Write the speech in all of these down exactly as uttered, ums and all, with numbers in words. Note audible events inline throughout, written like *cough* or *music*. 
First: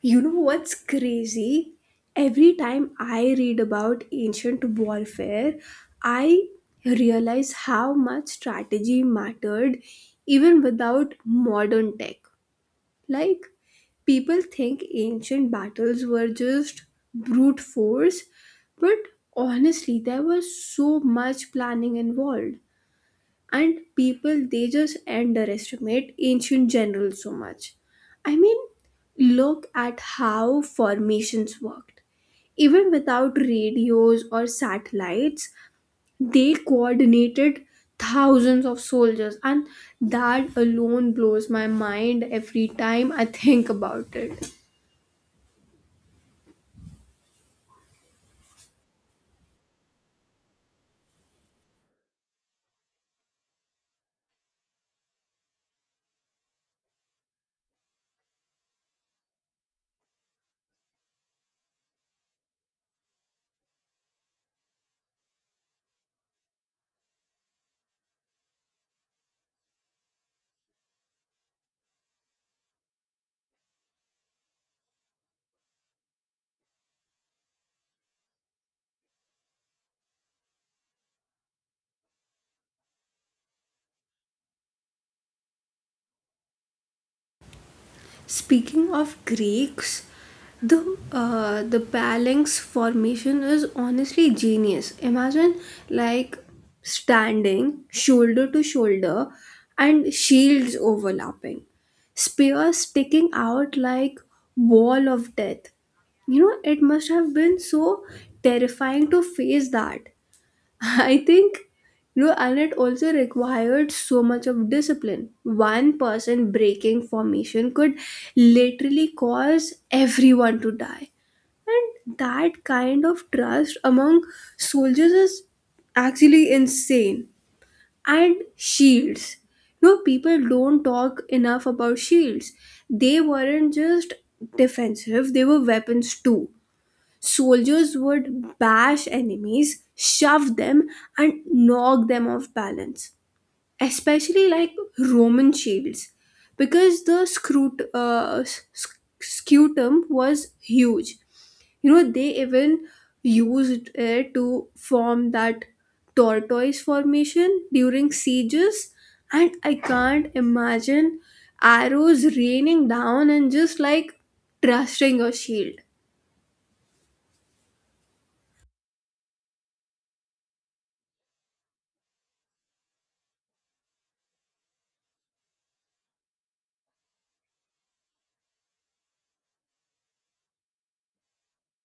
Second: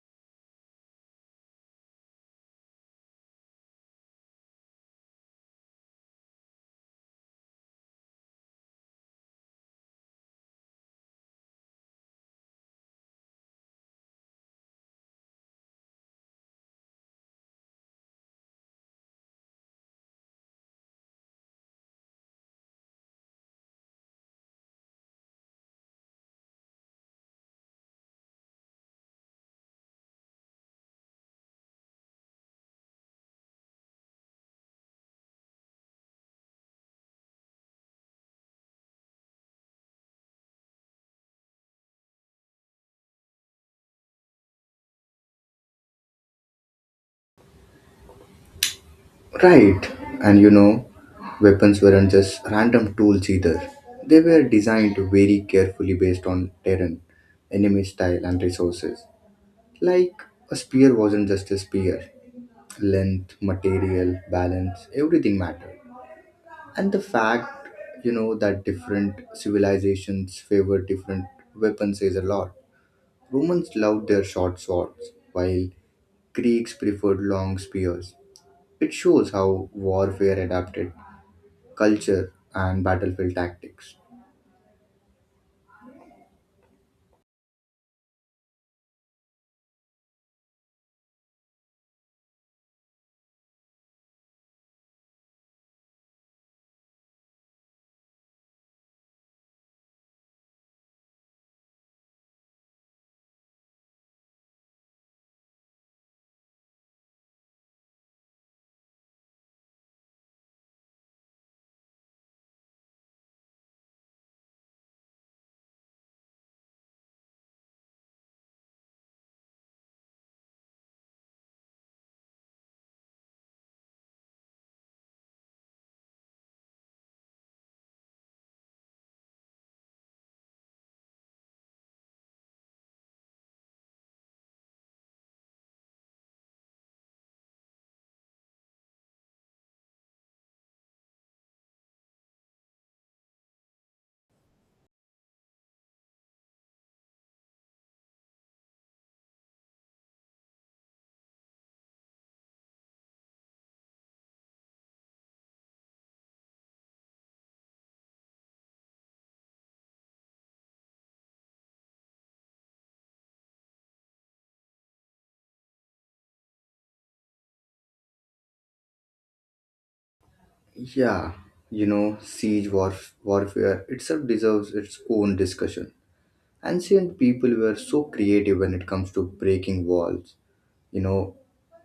You know what's crazy? Every time I read about ancient warfare, I realize how much strategy mattered even without modern tech. Like, people think ancient battles were just brute force, but honestly, there was so much planning involved, and people, they just underestimate ancient generals so much. I mean, look at how formations worked. Even without radios or satellites, they coordinated thousands of soldiers, and that alone blows my mind every time I *laughs* think about it. Right, and you know, weapons weren't just random tools either. They were designed very carefully based on terrain, enemy style, and resources. Like, a spear wasn't just a spear. Length, material, balance, everything mattered. And the fact, you know, that different civilizations favored different weapons says a lot. Romans loved their short swords, while Greeks preferred long spears. It shows how warfare adapted culture, and battlefield tactics. Speaking of Greeks, the uh, the phalanx formation is honestly genius. Imagine, like, standing shoulder to shoulder and shields overlapping, spears sticking out like wall of death. You know, it must have been so terrifying to face that. *laughs* I think, you know, and it also required so much of discipline. One person breaking formation could literally cause everyone to die. And that kind of trust among soldiers is actually insane. And shields. You know, people don't talk enough about shields. They weren't just defensive, they were weapons too. Soldiers would bash enemies, shove them, and knock them off balance, especially like Roman shields, because the scrut- uh, s- scutum was huge. You know, they even used it to form that tortoise formation during sieges, and I can't imagine arrows raining down and just like trusting your shield. Yeah, you know, siege warf- warfare itself deserves its own discussion. Ancient people were so creative when it comes to breaking walls, you know,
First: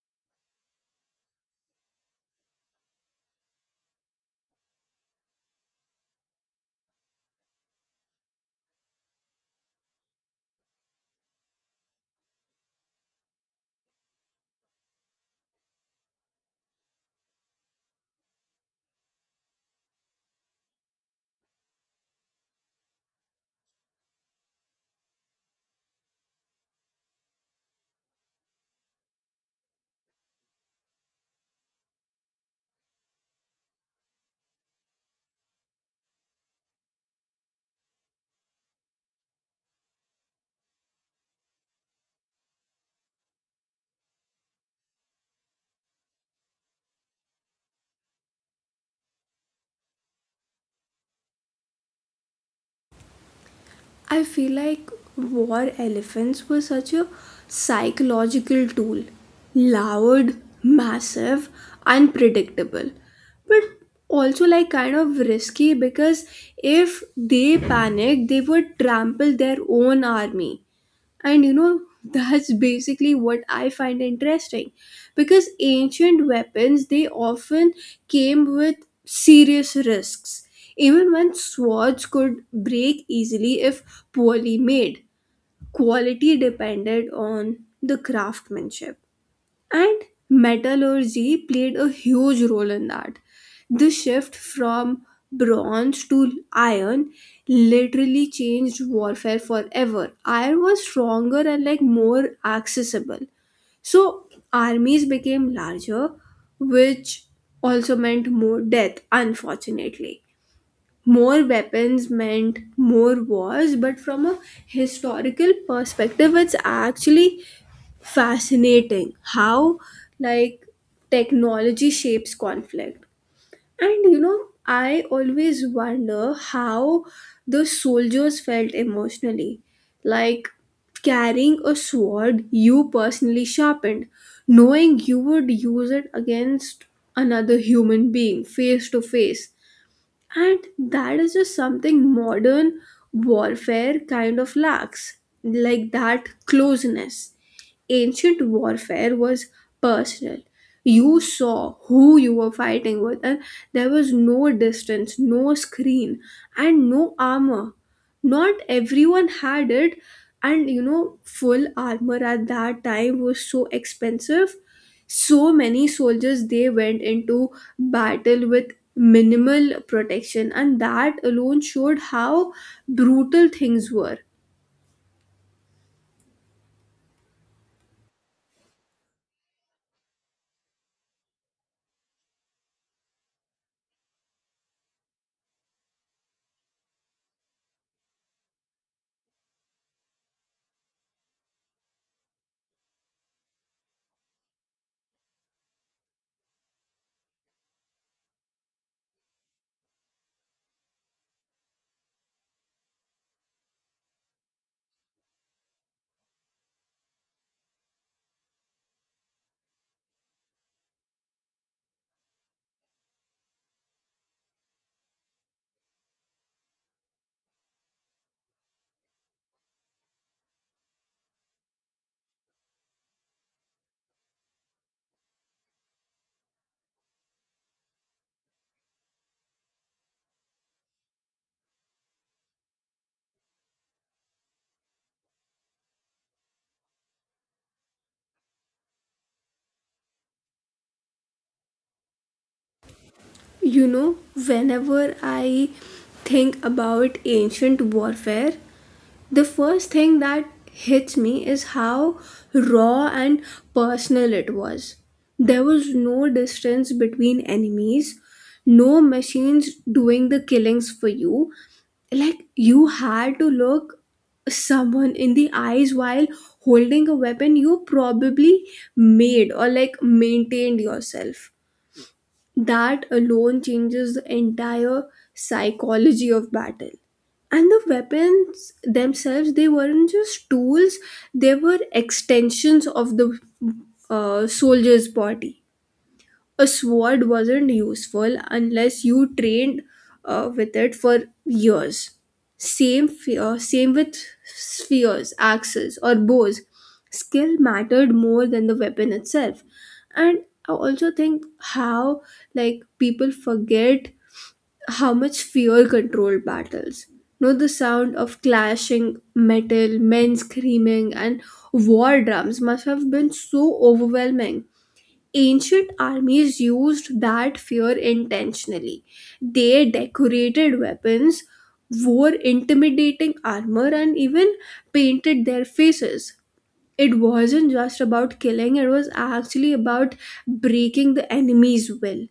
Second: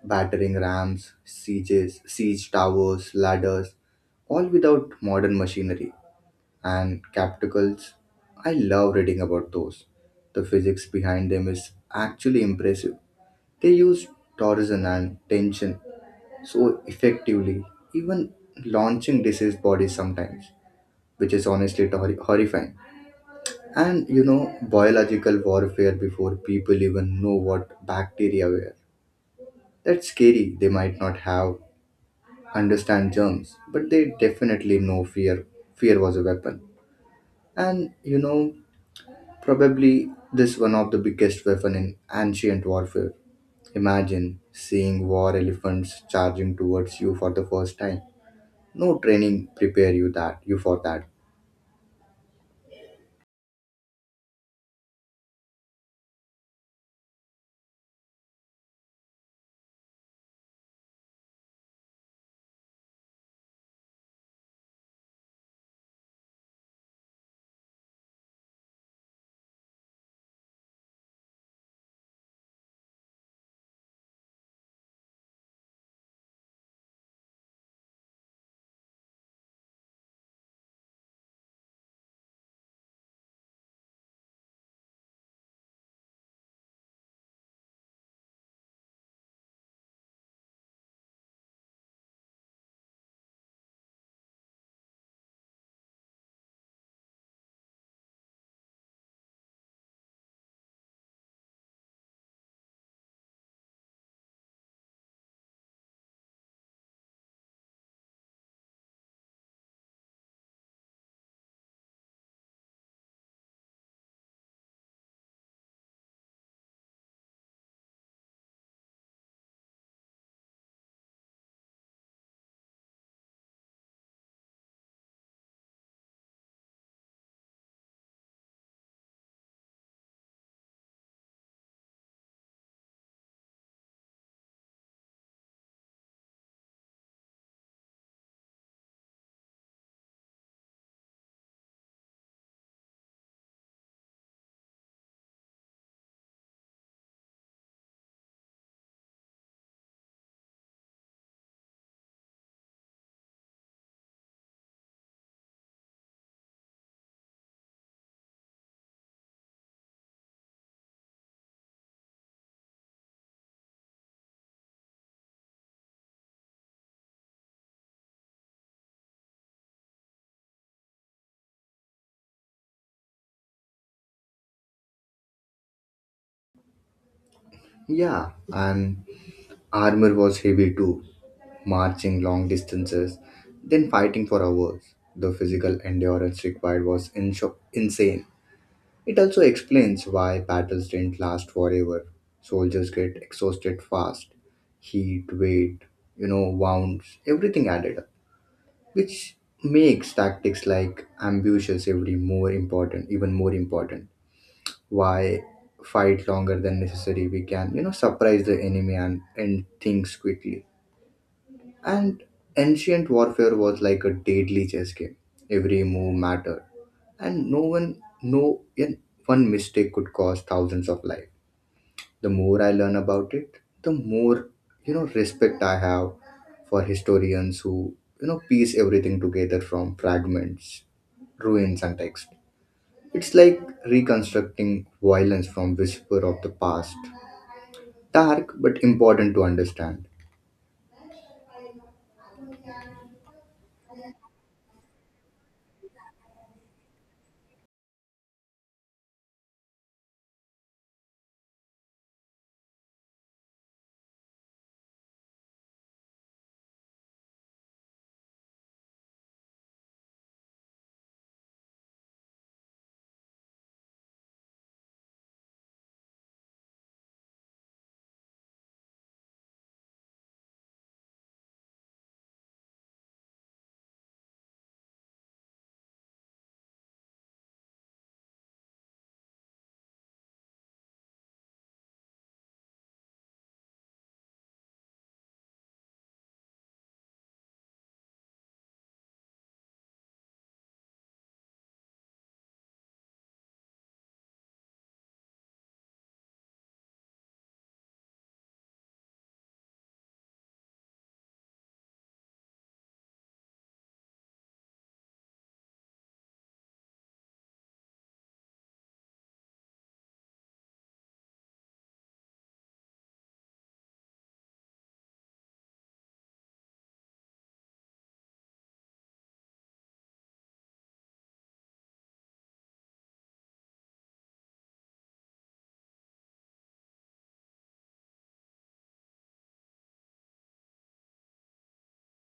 battering rams, sieges, siege towers, ladders, all without modern machinery and capticals. I love reading about those. The physics behind them is actually impressive. They use torsion and tension so effectively, even launching diseased bodies sometimes, which is honestly tor- horrifying. And you know, biological warfare before people even know what bacteria were. That's scary. They might not have understand germs, but they definitely know fear. Fear was a weapon, and you know, probably this one of the biggest weapon in ancient warfare. Imagine seeing war elephants charging towards you for the first time. No training prepare you that you for that. I feel like war elephants were such a psychological tool. Loud, massive, unpredictable, but also like kind of risky because if they panicked, they would trample their own army. And you know, that's basically what I find interesting, because ancient weapons, they often came with serious risks. Even when swords could break easily if poorly made, quality depended on the craftsmanship. And metallurgy played a huge role in that. The shift from bronze to iron literally changed warfare forever. Iron was stronger and like more accessible. So armies became larger, which also meant more death, unfortunately. More weapons meant more wars, but from a historical perspective, it's actually fascinating how like technology shapes conflict. And you know, I always wonder how the soldiers felt emotionally, like carrying a sword you personally sharpened, knowing you would use it against another human being face to face. And that is just something modern warfare kind of lacks, like that closeness. Ancient warfare was personal. You saw who you were fighting with, and there was no distance, no screen, and no armor. Not everyone had it, and you know, full armor at that time was so expensive. So many soldiers, they went into battle with minimal protection, and that alone showed how brutal things were. Yeah, and armor was heavy too, marching long distances, then fighting for hours. The physical endurance required was insho- insane. It also explains why battles didn't last forever. Soldiers get exhausted fast. Heat, weight, you know, wounds, everything added up, which makes tactics like ambushes every more important, even more important. Why fight longer than necessary? We can, you know surprise the enemy and end things quickly. And ancient warfare was like a deadly chess game. Every move mattered, and no one no in- one mistake could cause thousands of lives. The more I learn about it, the more, you know respect I have for historians who, you know piece everything together from fragments, ruins, and text. It's like reconstructing violence from whisper of the past. Dark but important to understand. You know, whenever I think about ancient warfare, the first thing that hits me is how raw and personal it was. There was no distance between enemies, no machines doing the killings for you. Like, you had to look someone in the eyes while holding a weapon you probably made or like maintained yourself. That alone changes the entire psychology of battle. And the weapons themselves, they weren't just tools, they were extensions of the uh, soldier's body. A sword wasn't useful unless you trained uh, with it for years. Same fear, same with spheres, axes, or bows. Skill mattered more than the weapon itself. And I also think how like people forget how much fear controlled battles. Know the sound of clashing metal, men screaming, and war drums must have been so overwhelming. Ancient armies used that fear intentionally. They decorated weapons, wore intimidating armor, and even painted their faces. It wasn't just about killing, it was actually about breaking the enemy's will.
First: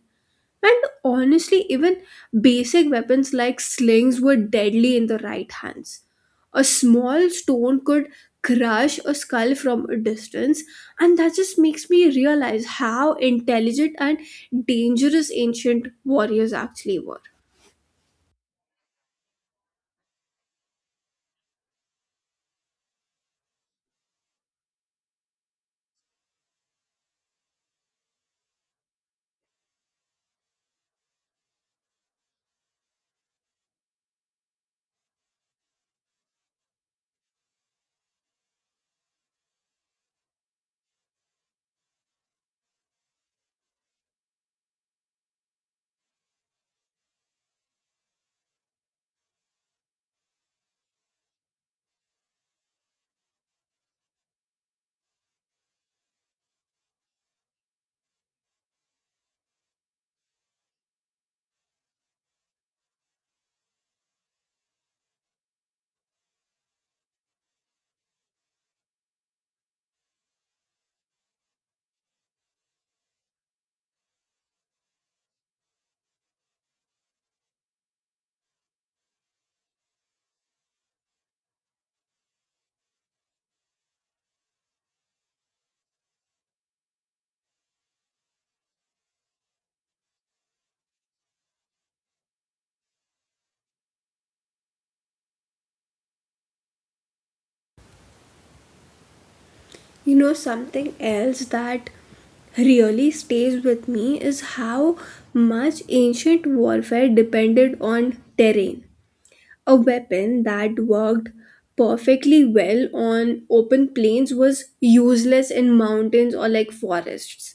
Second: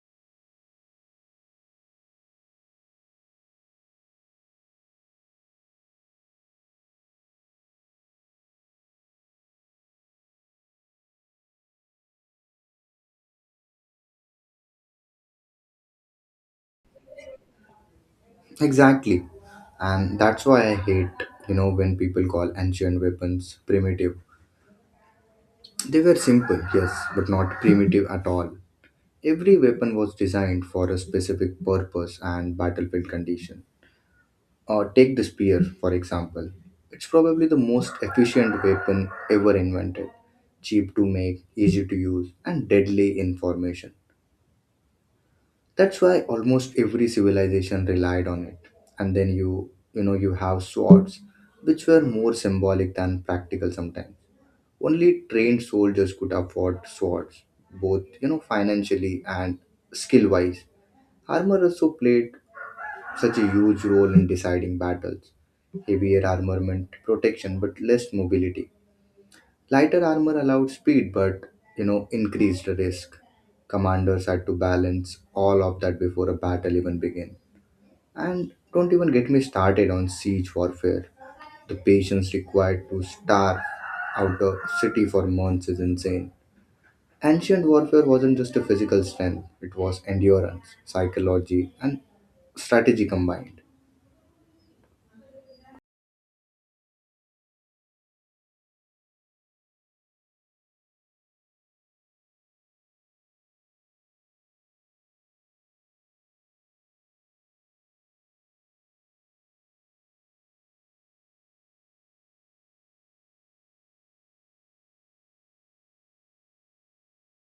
And honestly, even basic weapons like slings were deadly in the right hands. A small stone could crush a skull from a distance, and that just makes me realize how intelligent and dangerous ancient warriors actually were. Exactly. And that's why I hate, you know, when people call ancient weapons primitive. They were simple, yes, but not primitive at all. Every weapon was designed for a specific purpose and battlefield condition. Or take the spear, for example. It's probably the most efficient weapon ever invented. Cheap to make, easy to use, and deadly in formation. That's why almost every civilization relied on it. And then you, you know, you have swords, which were more symbolic than practical sometimes. Only trained soldiers could afford swords, both, you know, financially and skill wise. Armor also played such a huge role in deciding battles. Heavier armament, protection, but less mobility. Lighter armor allowed speed, but, you know, increased risk. Commanders had to balance all of that before a battle even began. And don't even get me started on siege warfare. The patience required to starve out a city for months is insane. Ancient warfare wasn't just a physical strength, it was endurance, psychology, and strategy combined. You know, something else that really stays with me is how much ancient warfare depended on terrain. A weapon that worked perfectly well on open plains was useless in mountains or like forests.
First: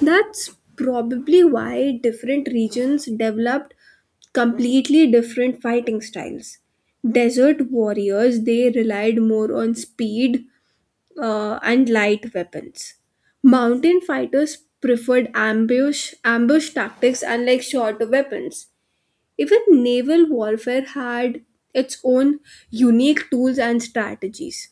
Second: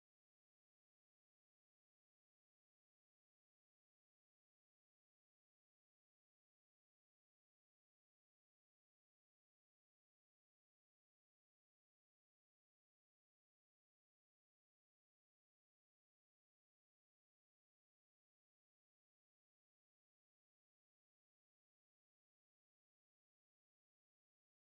That's probably why different regions developed completely different fighting styles. Desert warriors, they relied more on speed uh, and light weapons. Mountain fighters preferred ambush ambush tactics and like shorter weapons. Even naval warfare had its own unique tools and strategies.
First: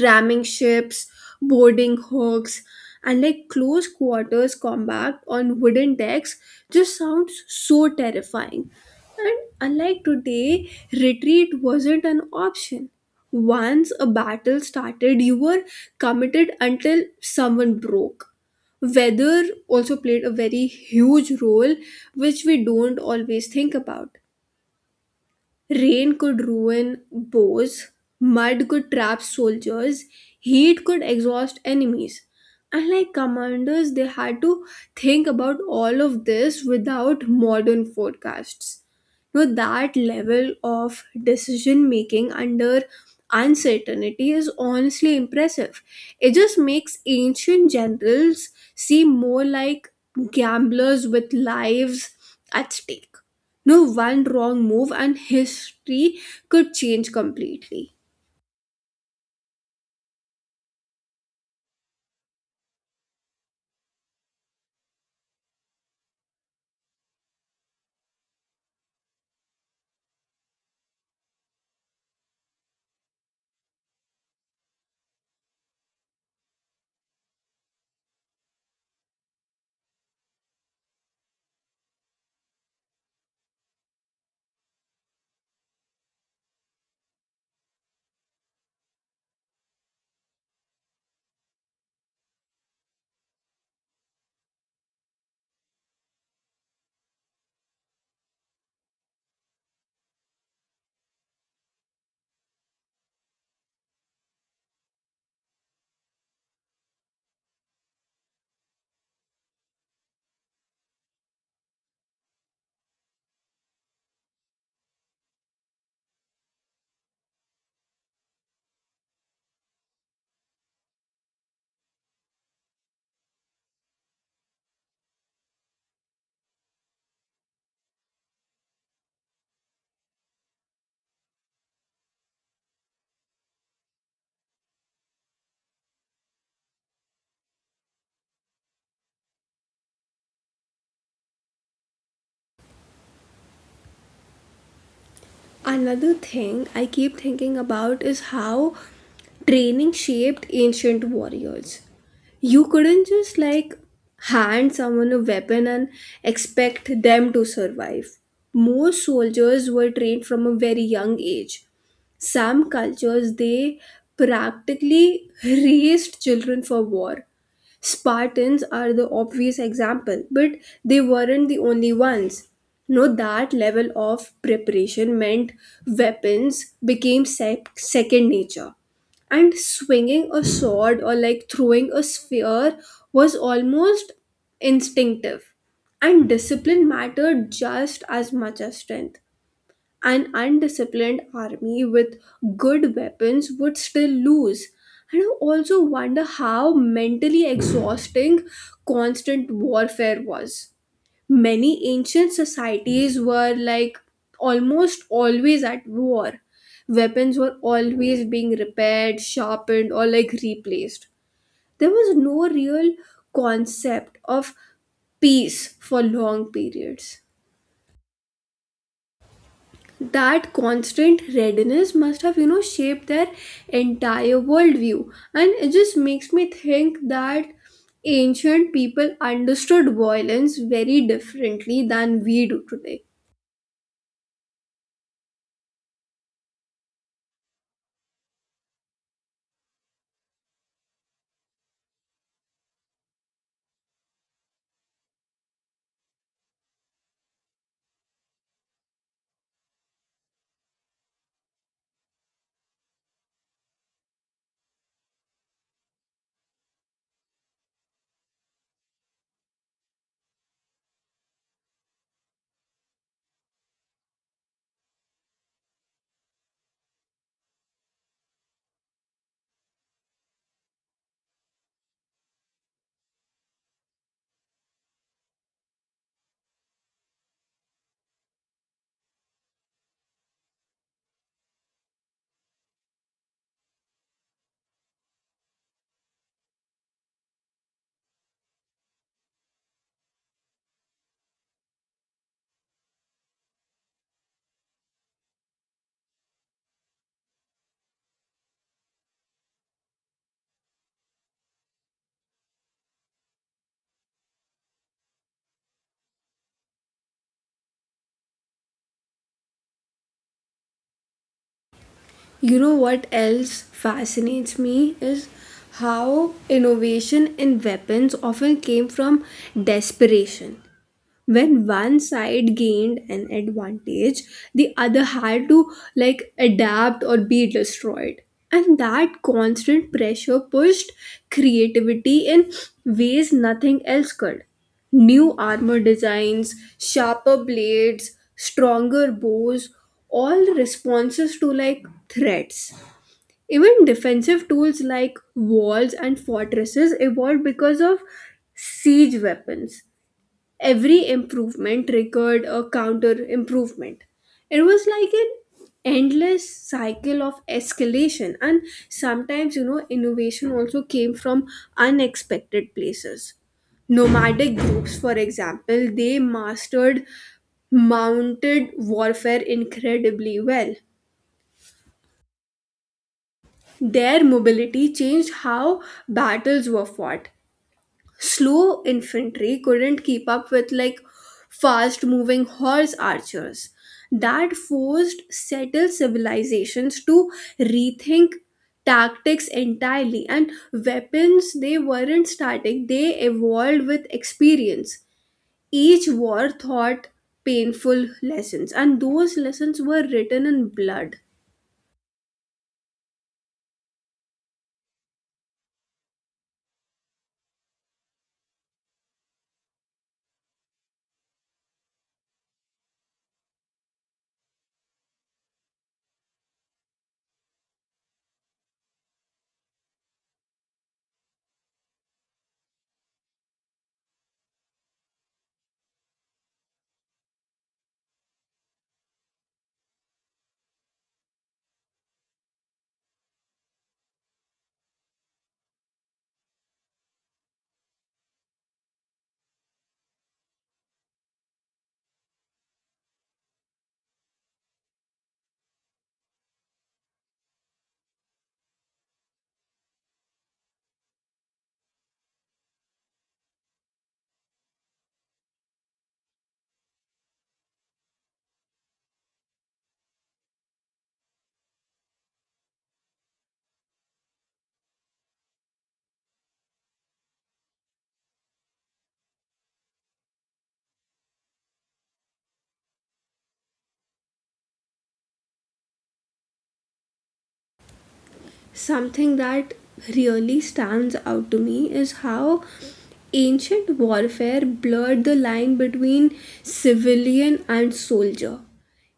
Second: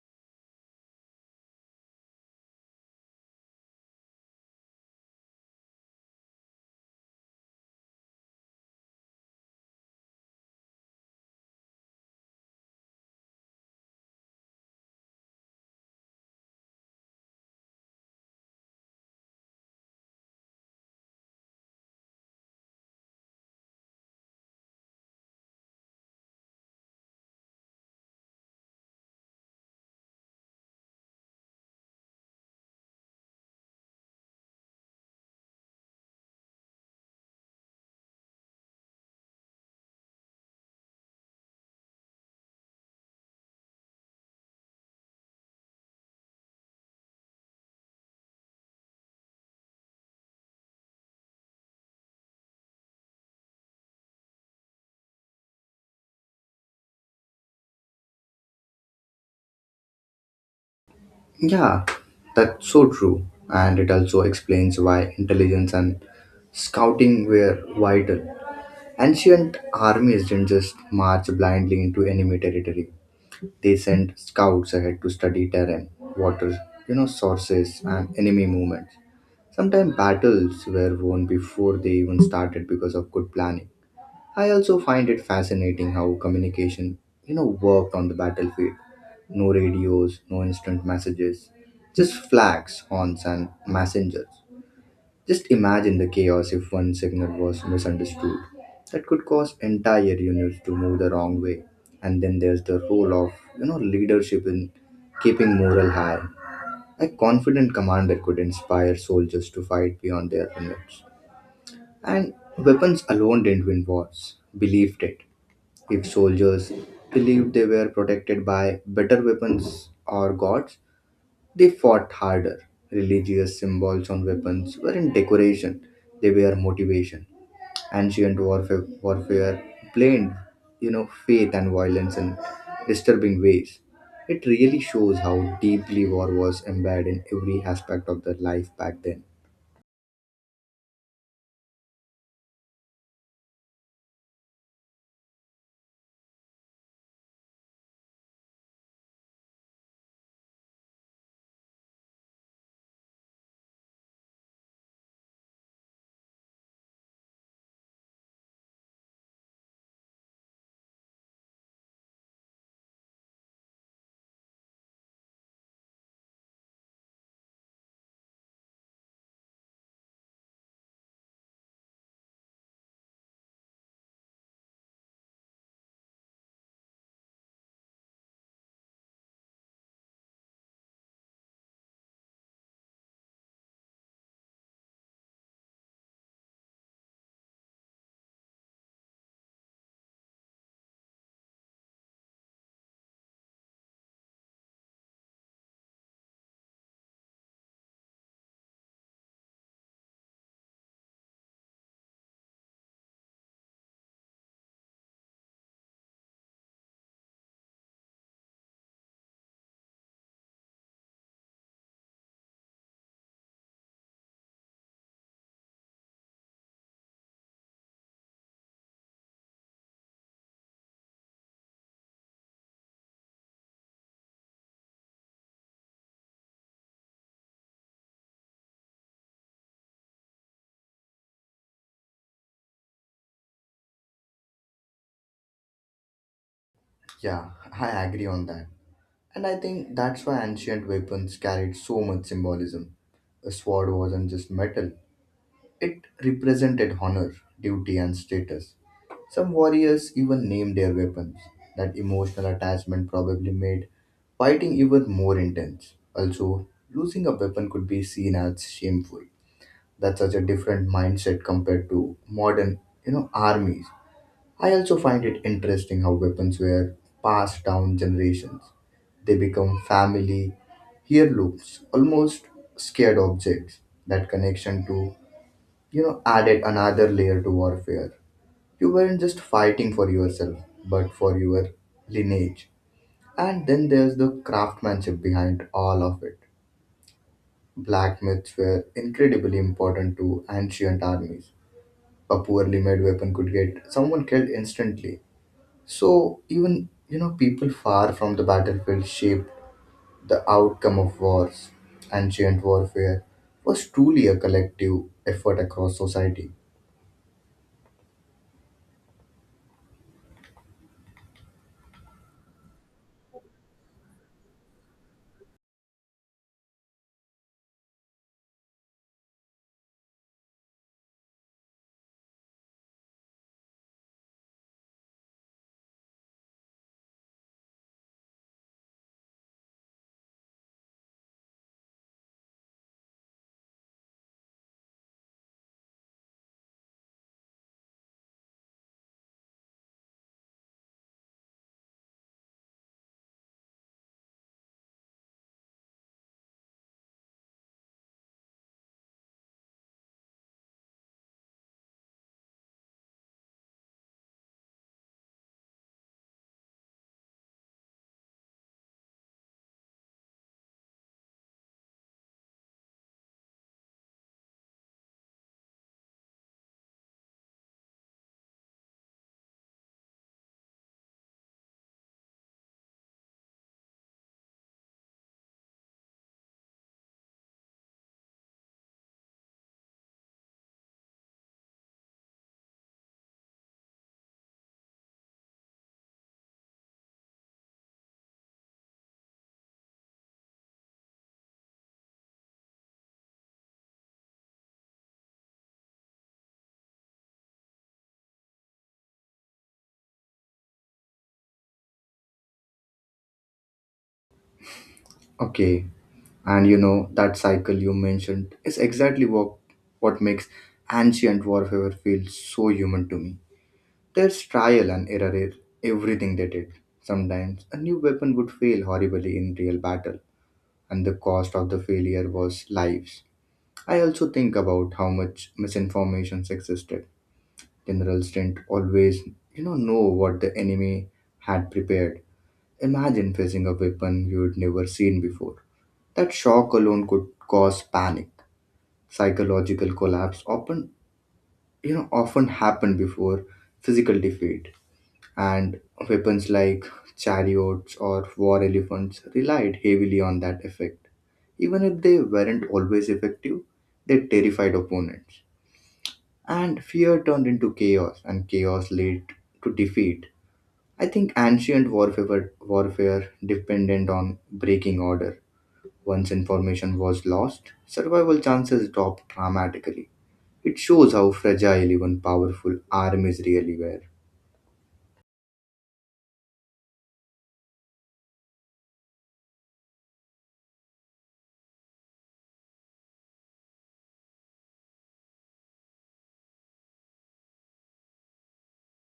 Ramming ships, boarding hooks, and like close quarters combat on wooden decks just sounds so terrifying. And unlike today, retreat wasn't an option. Once a battle started, you were committed until someone broke. Weather also played a very huge role, which we don't always think about. Rain could ruin bows, mud could trap soldiers, heat could exhaust enemies. And like commanders, they had to think about all of this without modern forecasts. You know, that level of decision making under uncertainty is honestly impressive. It just makes ancient generals seem more like gamblers with lives at stake. No one wrong move and history could change completely. Yeah, that's so true. And it also explains why intelligence and scouting were vital. Ancient armies didn't just march blindly into enemy territory. They sent scouts ahead to study terrain, water, you know, sources and enemy movements. Sometimes battles were won before they even started because of good planning. I also find it fascinating how communication, you know, worked on the battlefield. No radios, no instant messages, just flags, horns, and messengers. Just imagine the chaos if one signal was misunderstood. That could cause entire units to move the wrong way. And then there's the role of, you know, leadership in keeping morale high. A confident commander could inspire soldiers to fight beyond their limits. And weapons alone didn't win wars, believed it. If soldiers believed they were protected by better weapons or gods, they fought harder. Religious symbols on weapons weren't decoration, they were motivation. Ancient warfare, warfare blended, you know, faith and violence in disturbing ways. It really shows how deeply war was embedded in every aspect of their life back then. Another thing I keep thinking about is how training shaped ancient warriors. You couldn't just like hand someone a weapon and expect them to survive. Most soldiers were trained from a very young age. Some cultures, they practically *laughs* raised children for war. Spartans are the obvious example, but they weren't the only ones. No, that level of preparation meant weapons became sec- second nature. And swinging a sword or like throwing a sphere was almost instinctive. And discipline mattered just as much as strength. An undisciplined army with good weapons would still lose. And I also wonder how mentally exhausting constant warfare was. Many ancient societies were like almost always at war. Weapons were always being repaired, sharpened, or like replaced. There was no real concept of peace for long periods. That constant readiness must have, you know, shaped their entire worldview, and it just makes me think that ancient people understood violence very differently than we do today. Yeah, I agree on that. And I think that's why ancient weapons carried so much symbolism. A sword wasn't just metal, it represented honor, duty, and status. Some warriors even named their weapons. That emotional attachment probably made fighting even more intense. Also, losing a weapon could be seen as shameful. That's such a different mindset compared to modern, you know, armies. I also find it interesting how weapons were passed down generations. They become family heirlooms, almost scared objects. That connection to, you know, added another layer to warfare. You weren't just fighting for yourself, but for your lineage. And then there's the craftsmanship behind all of it. Blacksmiths were incredibly important to ancient armies. A poorly made weapon could get someone killed instantly. So even, you know people far from the battlefield shaped the outcome of wars. Ancient warfare was truly a collective effort across society. You know what else fascinates me is how innovation in weapons often came from desperation. When one side gained an advantage, the other had to like adapt or be destroyed, and that constant pressure pushed creativity in ways nothing else could. New armor designs, sharper blades, stronger bows, all responses to like threats. Even defensive tools like walls and fortresses evolved because of siege weapons. Every improvement triggered a counter improvement. It was like an endless cycle of escalation, and sometimes, you know, innovation also came from unexpected places. Nomadic groups, for example, they mastered mounted warfare incredibly well. Their mobility changed how battles were fought. Slow infantry couldn't keep up with like fast moving horse archers. That forced settled civilizations to rethink tactics entirely, and weapons, they weren't static, they evolved with experience. Each war taught painful lessons, and those lessons were written in blood. Okay, and you know, that cycle you mentioned is exactly what, what makes ancient warfare feel so human to me. There's trial and error in everything they did. Sometimes a new weapon would fail horribly in real battle, and the cost of the failure was lives. I also think about how much misinformation existed. Generals didn't always, you know, know what the enemy had prepared. Imagine facing a weapon you'd never seen before. That shock alone could cause panic. Psychological collapse often, you know often happen before physical defeat. And weapons like chariots or war elephants relied heavily on that effect. Even if they weren't always effective, they terrified opponents, and fear turned into chaos, and chaos led to defeat. I think ancient warfare warfare depended on breaking order. Once information was lost, survival chances dropped dramatically. It shows how fragile even powerful armies really were. Something that really stands out to me is how ancient warfare blurred the line between civilian and soldier.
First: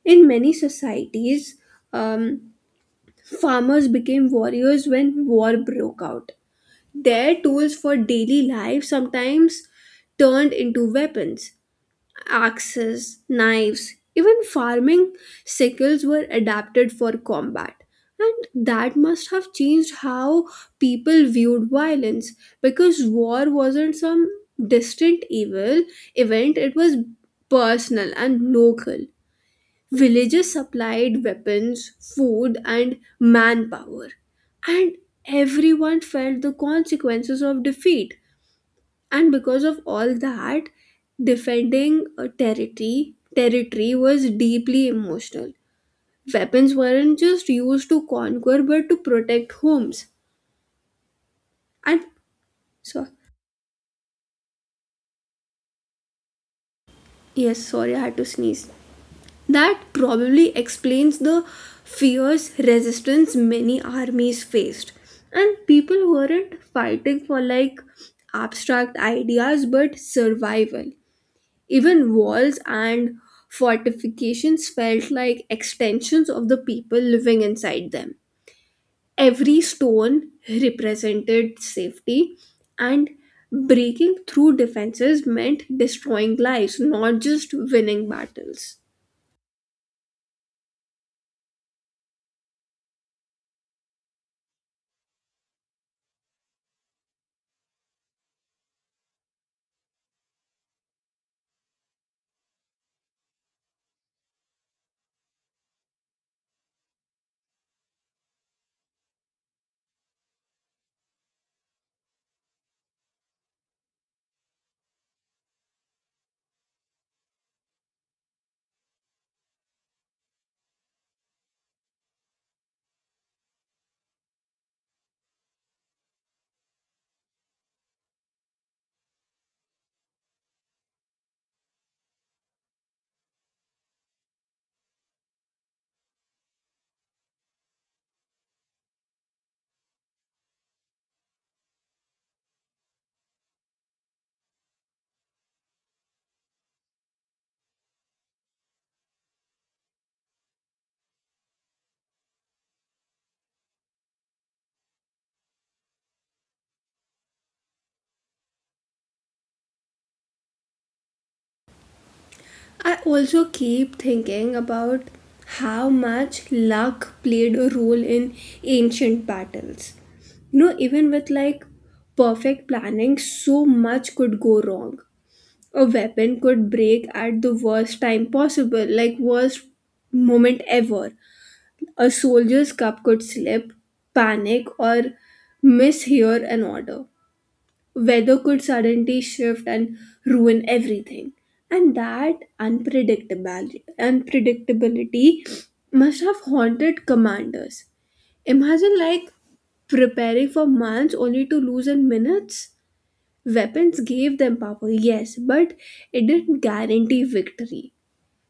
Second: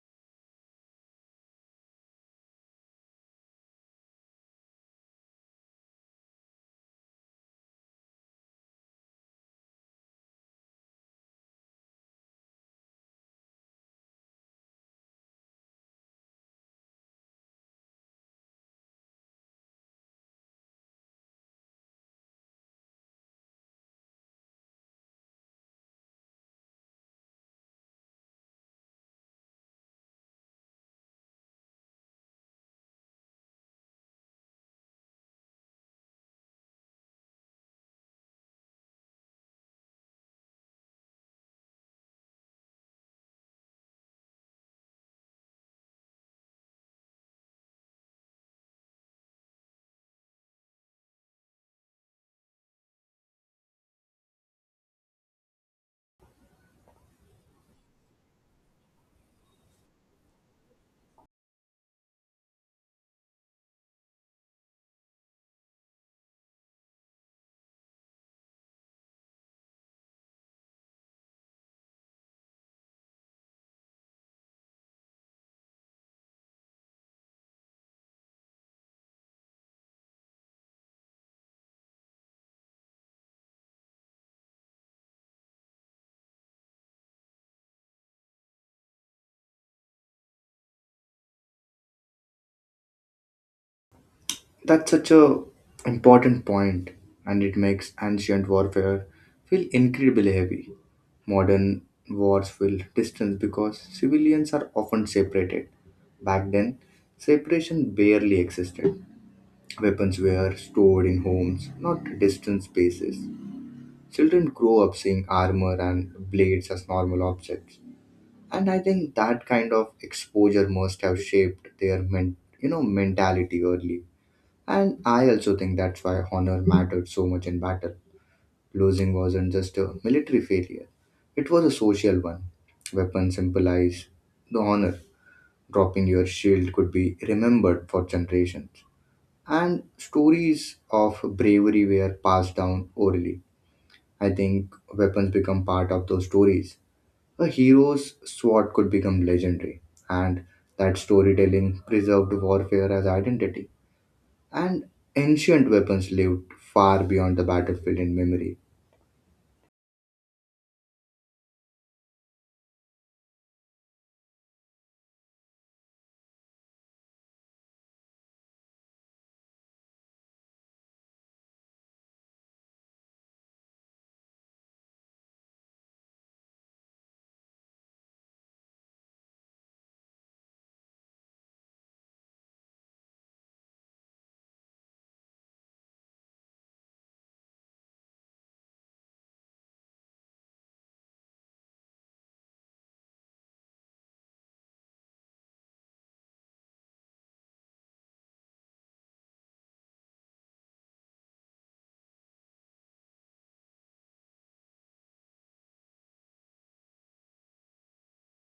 In many societies, um, farmers became warriors when war broke out. Their tools for daily life sometimes turned into weapons: axes, knives, even farming sickles were adapted for combat. And that must have changed how people viewed violence, because war wasn't some distant evil event, it was personal and local. Villages supplied weapons, food, and manpower, and everyone felt the consequences of defeat. And because of all that, defending a territory territory was deeply emotional. Weapons weren't just used to conquer but to protect homes. And so, yes, sorry, I had to sneeze. That probably explains the fierce resistance many armies faced, and people weren't fighting for like abstract ideas but survival. Even walls and fortifications felt like extensions of the people living inside them. Every stone represented safety, and breaking through defenses meant destroying lives, not just winning battles. That's such a important point, and it makes ancient warfare feel incredibly heavy. Modern wars feel distant because civilians are often separated. Back then, separation barely existed. Weapons were stored in homes, not distant spaces. Children grow up seeing armor and blades as normal objects. And I think that kind of exposure must have shaped their men- you know mentality early. And I also think that's why honor mattered so much in battle. Losing wasn't just a military failure, it was a social one. Weapons symbolized the honor. Dropping your shield could be remembered for generations, and stories of bravery were passed down orally. I think weapons become part of those stories. A hero's sword could become legendary, and that storytelling preserved warfare as identity. And ancient weapons lived far beyond the battlefield in memory. I also keep thinking about how much luck played a role in ancient battles. You know, even with like perfect planning, so much could go wrong. A weapon could break at the worst time possible, like worst moment ever. A soldier's cup could slip, panic, or mishear an order. Weather could suddenly shift and ruin everything. And that unpredictability, unpredictability must have haunted commanders. Imagine like preparing for months only to lose in minutes. Weapons gave them power, yes, but it didn't guarantee victory.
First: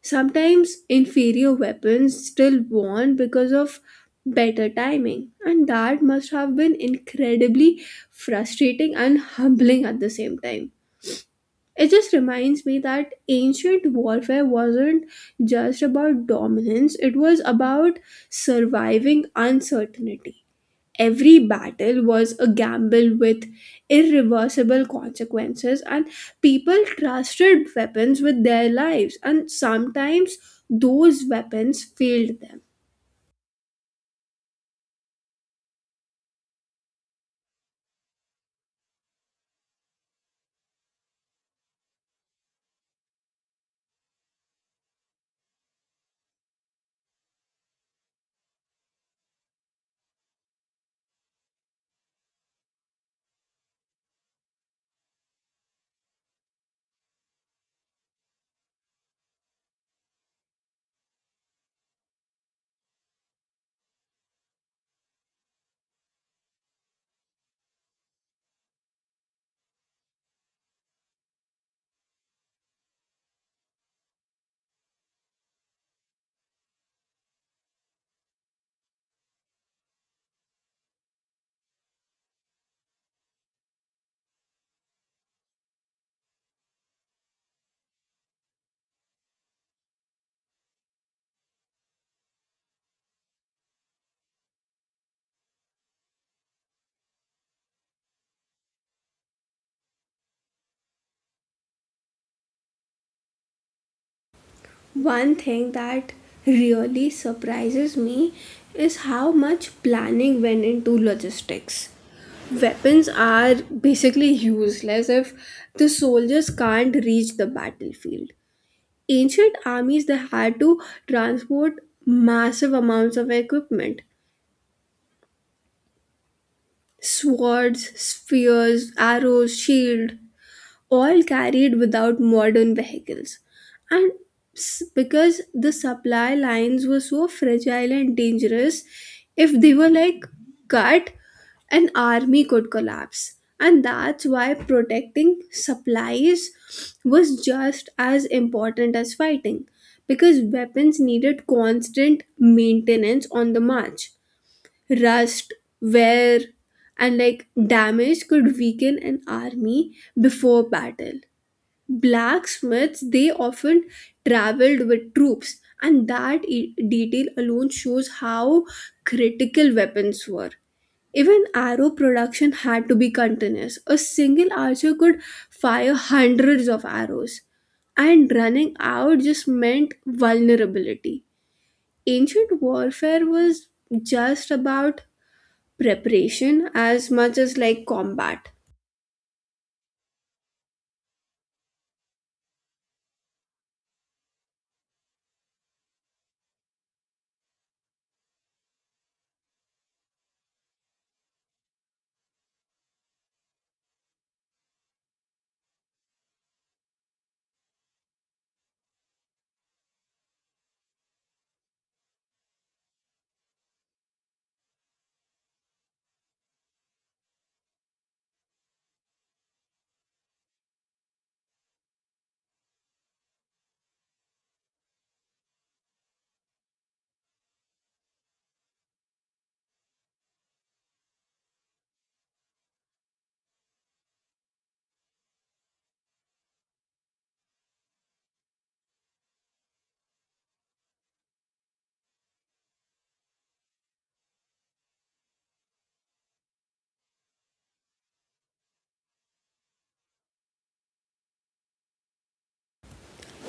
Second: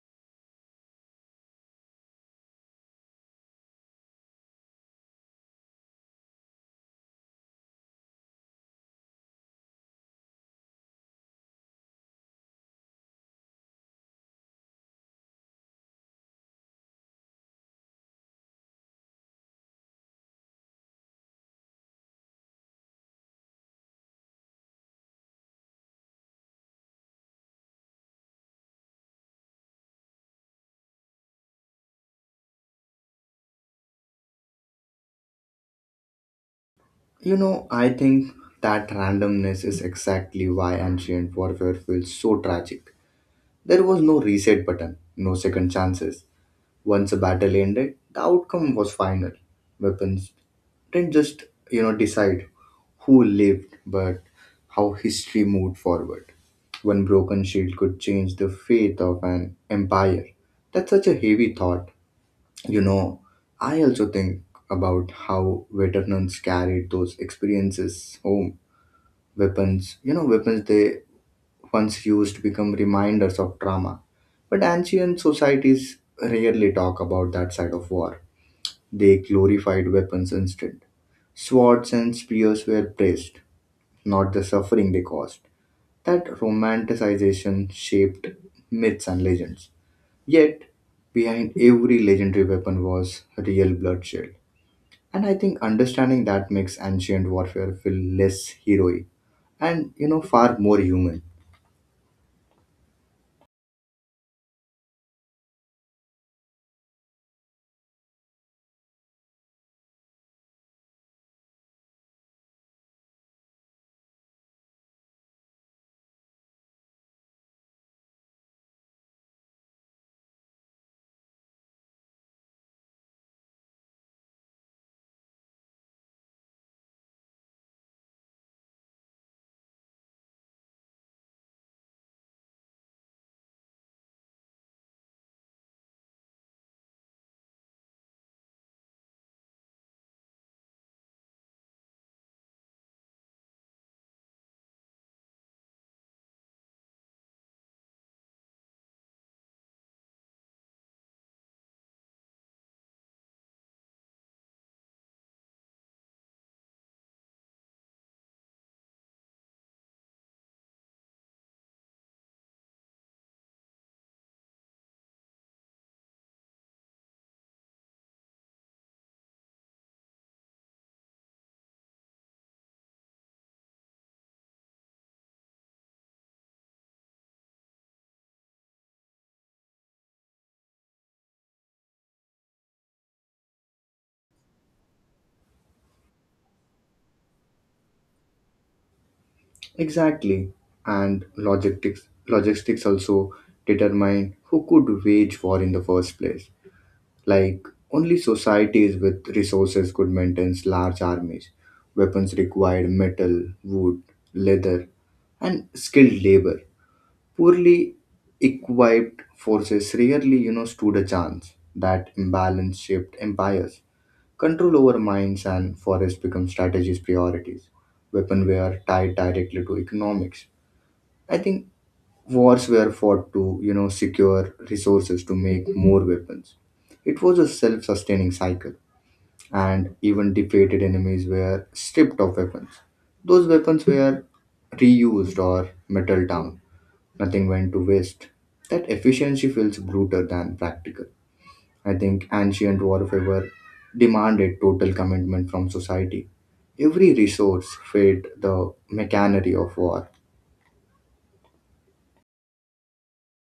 Sometimes inferior weapons still won because of better timing, and that must have been incredibly frustrating and humbling at the same time. It just reminds me that ancient warfare wasn't just about dominance, it was about surviving uncertainty. Every battle was a gamble with irreversible consequences, and people trusted weapons with their lives, and sometimes those weapons failed them. You know, I think that randomness is exactly why ancient warfare feels so tragic. There was no reset button, no second chances. Once a battle ended, the outcome was final. Weapons didn't just, you know decide who lived but how history moved forward. One broken shield could change the fate of an empire. That's such a heavy thought. you know I also think about how veterans carried those experiences home. Weapons you know weapons they once used become reminders of trauma. But ancient societies rarely talk about that side of war. They glorified weapons instead. Swords and spears were praised, not the suffering they caused. That romanticization shaped myths and legends. Yet, behind every legendary weapon was real bloodshed. And I think understanding that makes ancient warfare feel less heroic and, you know far more human. One thing that really surprises me is how much planning went into logistics. Weapons are basically useless if the soldiers can't reach the battlefield. Ancient armies, they had to transport massive amounts of equipment: swords, spears, arrows, shield, all carried without modern vehicles. And s- because the supply lines were so fragile and dangerous, if they were like cut, an army could collapse. And that's why protecting supplies was just as important as fighting, because weapons needed constant maintenance on the march. Rust, wear, and like damage could weaken an army before battle. Blacksmiths, they often traveled with troops, and that e- detail alone shows how critical weapons were. Even arrow production had to be continuous. A single archer could fire hundreds of arrows, and running out just meant vulnerability. Ancient warfare was just about preparation as much as like combat. Exactly. And logistics logistics also determine who could wage war in the first place. Like, only societies with resources could maintain large armies. Weapons required metal, wood, leather, and skilled labor. Poorly equipped forces rarely, you know, stood a chance. That imbalance shaped empires. Control over mines and forests become strategies priorities. Weapon were tied directly to economics. I think wars were fought to, you know, secure resources to make more weapons. It was a self-sustaining cycle, and even defeated enemies were stripped of weapons. Those weapons were reused or metal down. Nothing went to waste. That efficiency feels brutal than practical. I think ancient warfare demanded total commitment from society. Every resource fed the machinery of war.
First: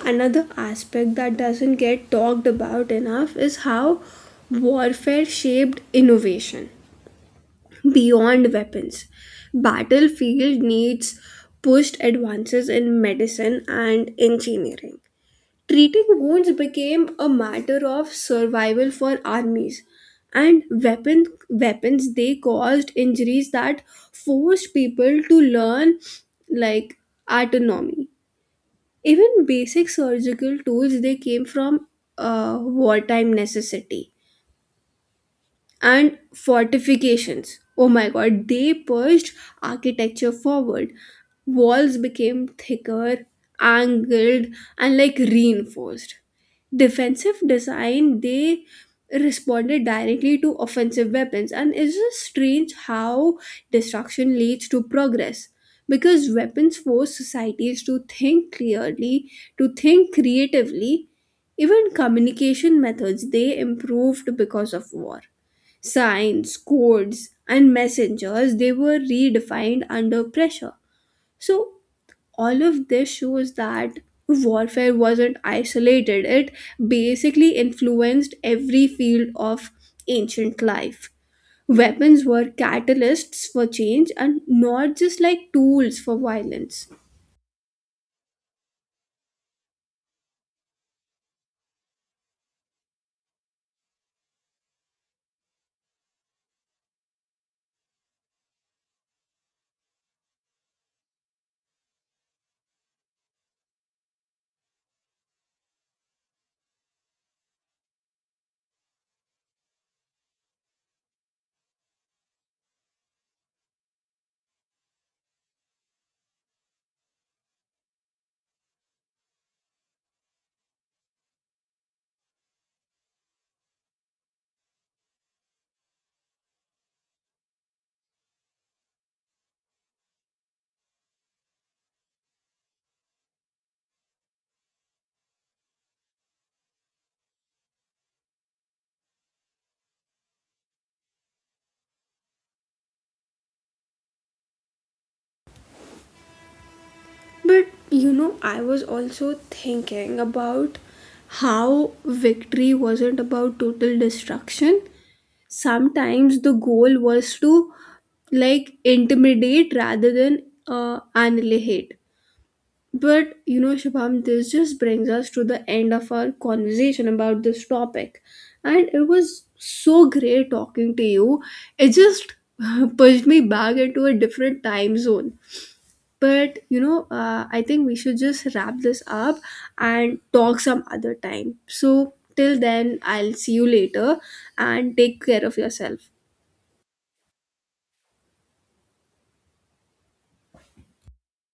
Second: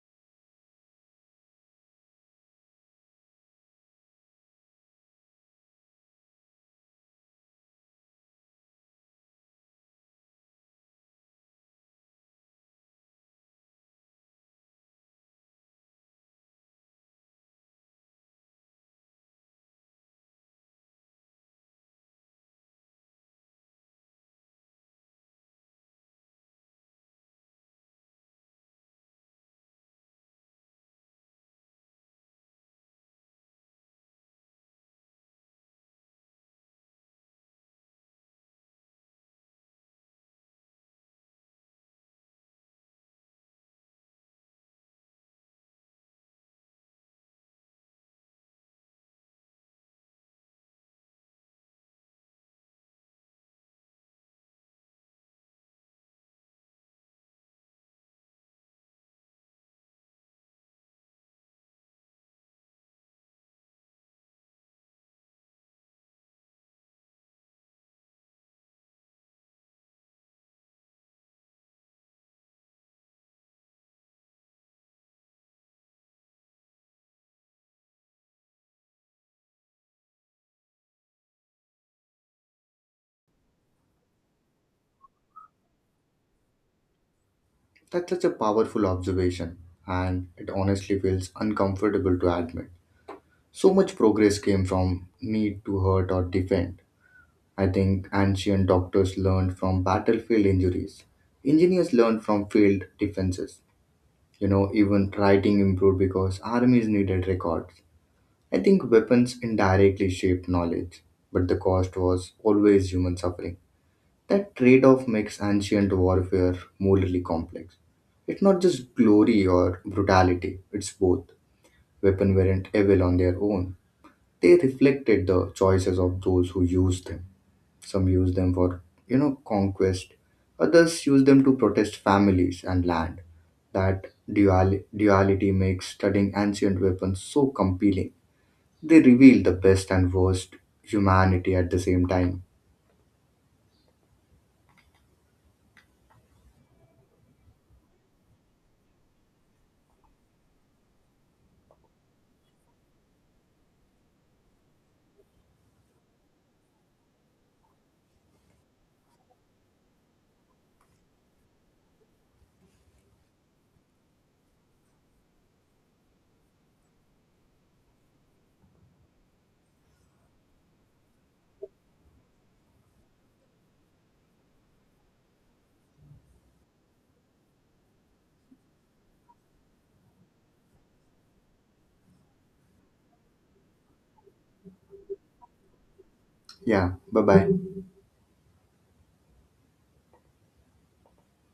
Another aspect that doesn't get talked about enough is how warfare shaped innovation beyond weapons. Battlefield needs pushed advances in medicine and engineering. Treating wounds became a matter of survival for armies, and weapon, weapons, they caused injuries that forced people to learn like autonomy. Even basic surgical tools, they came from uh, wartime necessity. And fortifications, oh my god, they pushed architecture forward. Walls became thicker, angled, and like reinforced. Defensive design, they responded directly to offensive weapons, and it's just strange how destruction leads to progress. Because weapons force societies to think clearly, to think creatively. Even communication methods, they improved because of war. Signs, codes, and messengers, they were redefined under pressure. So, all of this shows that warfare wasn't isolated, it basically influenced every field of ancient life. Weapons were catalysts for change and not just like tools for violence. That's such a powerful observation, and it honestly feels uncomfortable to admit. So much progress came from need to hurt or defend. I think ancient doctors learned from battlefield injuries. Engineers learned from field defenses. You know, even writing improved because armies needed records. I think weapons indirectly shaped knowledge, but the cost was always human suffering. That trade off makes ancient warfare morally complex. It's not just glory or brutality, it's both. Weapons weren't evil on their own, they reflected the choices of those who used them. Some used them for, you know, conquest, others used them to protest families and land. That duali- duality makes studying ancient weapons so compelling. They reveal the best and worst humanity at the same time. But you know, I was also thinking about how victory wasn't about total destruction. Sometimes the goal was to like intimidate rather than uh, annihilate. But you know, Shubham, this just brings us to the end of our conversation about this topic, and it was so great talking to you. It just *laughs* pushed me back into a different time zone. But you know, uh, I think we should just wrap this up and talk some other time. So till then, I'll see you later, and take care of yourself. Yeah, bye bye.